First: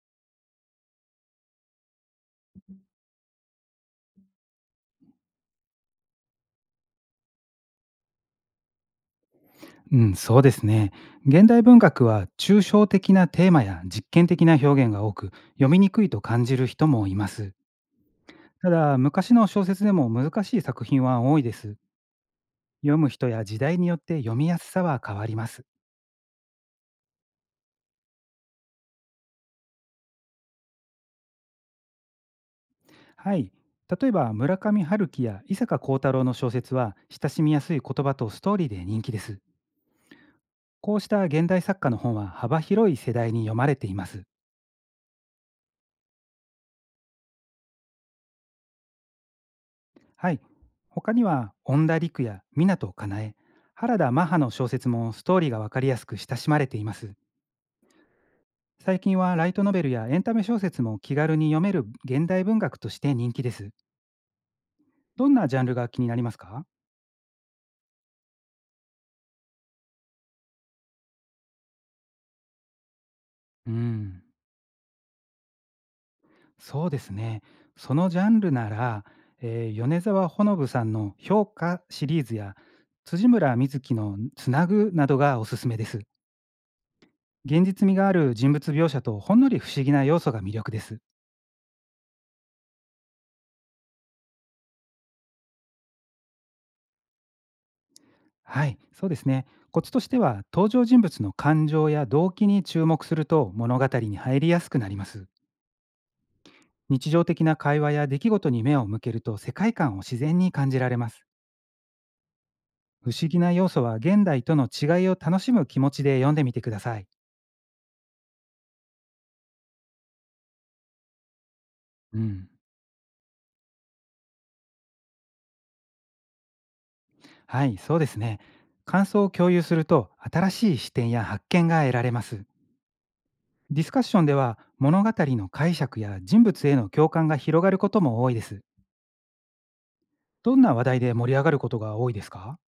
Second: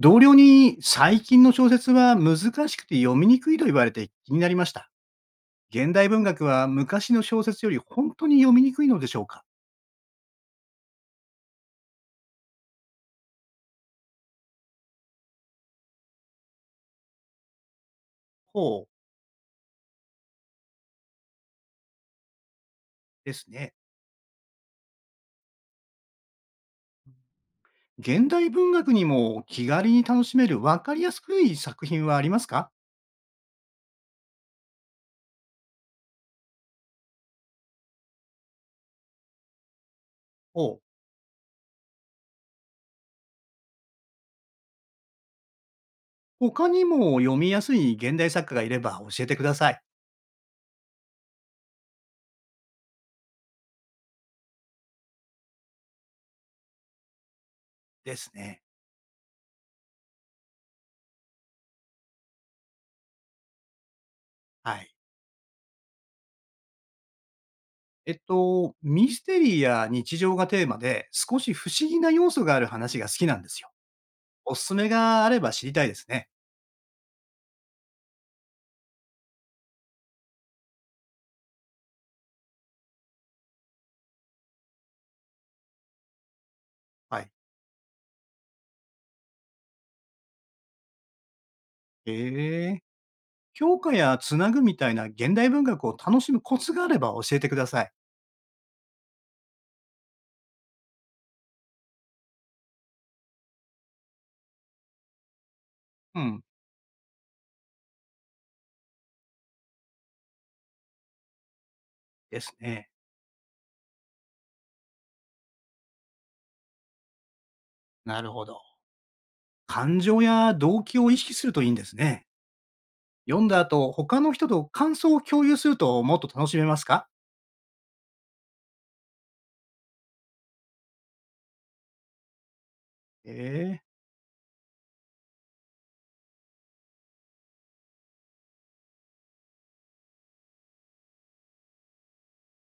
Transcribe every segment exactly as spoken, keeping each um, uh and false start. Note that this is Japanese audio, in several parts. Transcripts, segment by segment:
同僚に最近の小説は難しくて読みにくいと言われて気になりました。現代文学は昔の小説より本当に読みにくいのでしょうか？うん、そうですね。現代文学は抽象的なテーマや実験的な表現が多く、読みにくいと感じる人もいます。たほうだ、昔の小説でも難しい作品は多いです。読む人でやす時ね。代によって読みやすさは変わります。現代文学にも気軽に楽しめる分かりやすくい作品はありますか？はい。例えば、村上春樹や伊坂幸太郎の小説は、親しみやすい言葉とストーリーで人気です。ほう。こうした現代作家の本は幅広い世代に読まれています。他にも読みやすい現代作家がいれば教えてください。はい。他には、恩田陸や湊かなえ、原田マハの小説もストーリーがわかりやすく親しまれています。ですね。最近はライトノベルやエンタメ小説も気軽に読める現代文学として人気です。はい。どんなジャンルが気になりますか？えっと、ミステリーや日常がテーマで少し不思議な要素がある話が好きなんですよ。うん、おすすめがあれば知りたいですね。そうですね。そのジャンルなら、えー米沢ほのぶさんの評価シリーズや辻村瑞希のつなぐなどがおすすめです。はい。現実味がある人物描写とほんのり不思議な要素が魅力です。ええ。教科やつなぐみたいな現代文学を楽しむコツがあれば教えてください。はい、そうですね。コツとしては、登場人物の感情や動機に注目すると物語に入りやすくなります。うん。日常的な会話や出来事に目を向けると世界観を自然に感じられます。ですね。不思議な要素は現代との違いを楽しむ気持ちで読んでみてください。なるほど。感情や動機を意識するといいんですうね。ん。読んだ後、他の人と感想を共有するともっと楽しめますか？はい、そうですね。感想を共有すると新しい視点や発見が得られます。えデえ。ィスカッションでは物語の解釈や人物への共感が広がることも多いです。どんな話題で盛り上がることが多いですか？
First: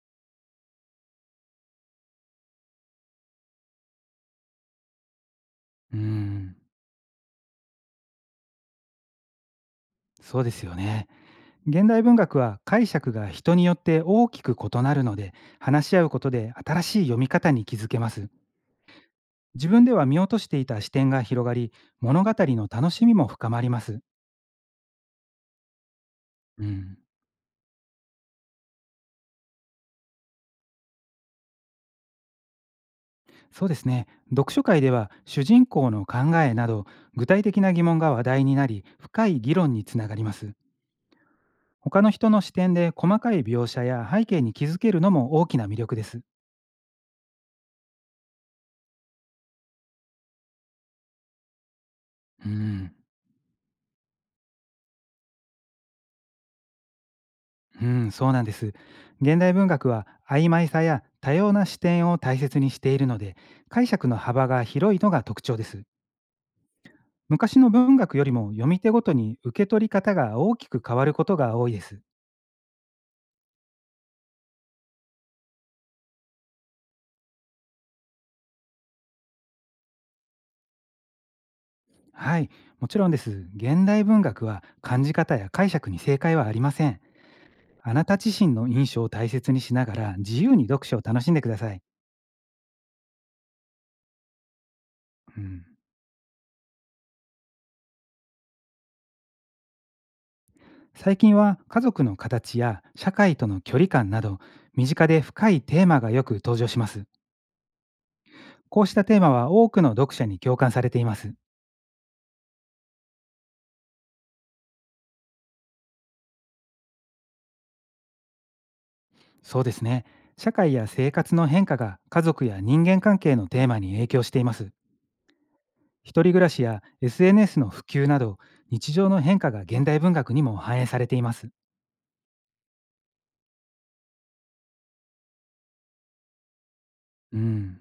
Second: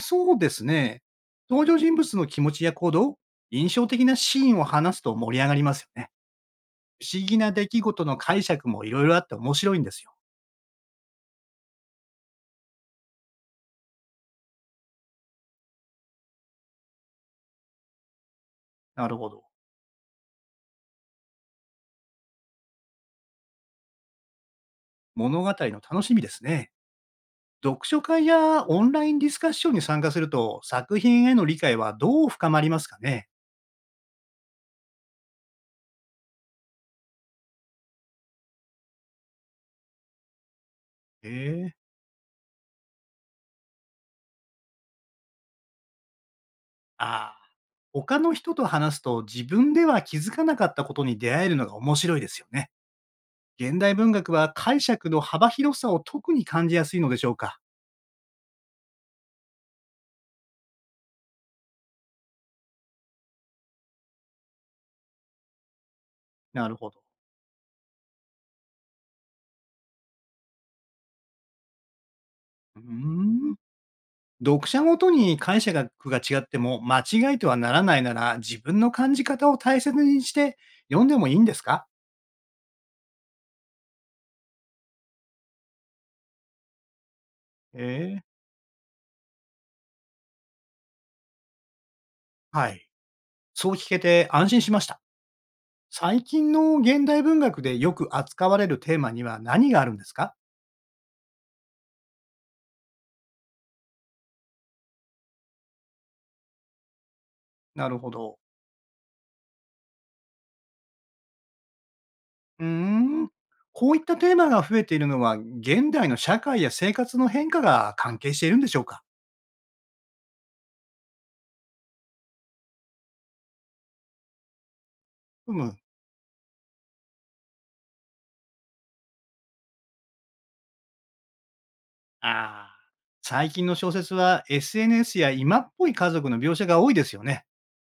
そうですね。登場人物の気持ちや行動、印象的なシーンを話すと盛り上がりますようーね。ん、不思議な出来事の解釈もいろいろあって面白いんですよ。そうですよね。現代文学は解釈が人によって大きく異なるので、話し合うことで新しい読み方に気づけます。なるほど。自分では見落としていた視点が広がり、物語の楽しみも深まります。物語の楽しみですうね。ん、読書会やオンラインディスカッションに参加すると、作品への理解はどう深まりますかね？そうですね。読書会では主人公の考えなど具体的な疑問が話題になり、深い議論につながります。ええ。他の人の視点で細かい描写や背景に気づけるのも大きな魅力です。ああ、他の人と話すと自分では気づかなかったことに出会えるのが面白いですようね。ん。現代文学は解釈の幅広さを特に感じやすいのでしょうか。うん、そうなんです。現代文学は曖昧さや多様な視点を大切にしているので、解釈の幅が広いのが特徴です。なるほど。昔の文学よりも読み手ごとに受け取り方が大きく変わることが多いです。うーん。読者ごとに解釈が違っても間違いとはならないなら自分の感じ方を大切にして読んでもいいんですか？はい、もちろんです。現代文学は感じ方や解釈に正解はありません。えあなたえ。自身の印象を大切にしながら自由に読書を楽しんでください。はい。そう聞けて安心しました。うん、最近の現代文学でよく扱われるテーマには何があるんですか？最近は家族の形や社会との距離感など、身近で深いテーマがよく登場します。なるほど。こうしたテーマは多くの読者に共感されています。うーん。こういったテーマが増えているのは、現代の社会や生活の変化が関係しているんでしょうか？そうですね。社会や生活の変化が家族や人間関係のテーマに影響しています。うむ。一人暮らしや エスエヌエス の普及など、日常の変化が現代文学にも反映されています。ああ。最近の小説は エスエヌエス や今っぽい家族の描写が多いですようね。ん。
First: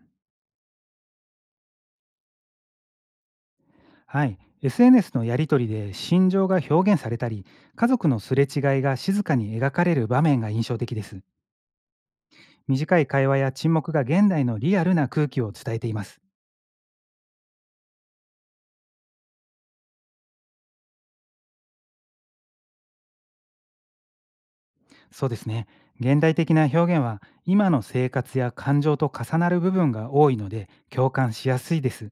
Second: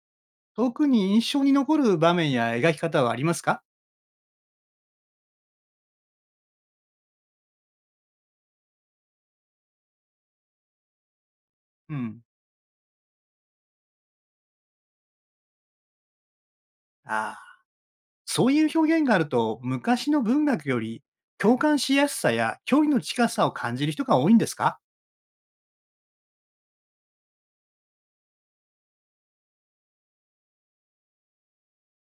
特に印象に残る場面や描き方はありますか？はい。エスエヌエス のやり取りで心情が表現されたり、家族のすれ違いが静かに描かれる場面が印象的です。うん。短い会話や沈黙が現代のリアルな空気を伝えています。ああ。そういう表現があると、昔の文学より共感しやすさや距離の近さを感じる人が多いんですか？そうですね。現代的な表現は今の生活や感情と重なる部分が多いので共感しやすいです。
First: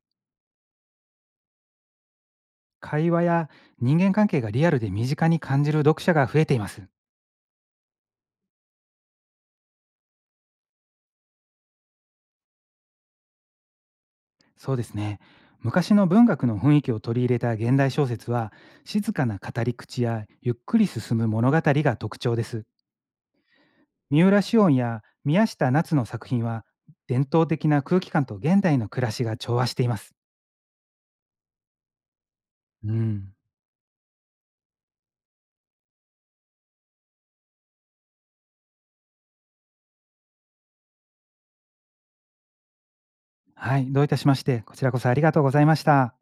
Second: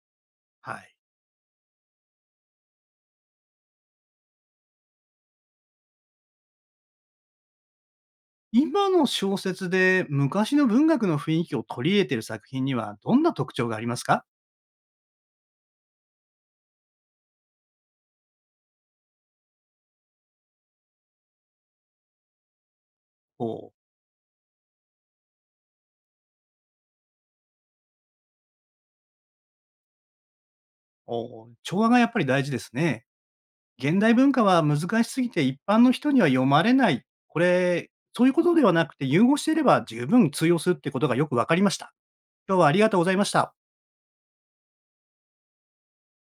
はい。会話や人間関係がリアルで身近に感じる読者が増えています。今の小説で昔の文学の雰囲気を取り入れている作品にはどんな特徴がありますか？そうですね。昔の文学の雰囲気を取り入れた現代小説は、静かな語り口やゆっくり進む物語が特徴です。おう。三浦紫音や宮下夏の作品は、伝統的な空気感と現代の暮らしが調和しています。おう、調和がやっぱり大事ですうね。ん。現代文化は難しすぎて一般の人には読まれない。これ、そういうことではなくて融合していれば十分通用するってことがよくわかりました。今日はありがとうございました。はい。どういたしまして、こちらこそありがとうございました。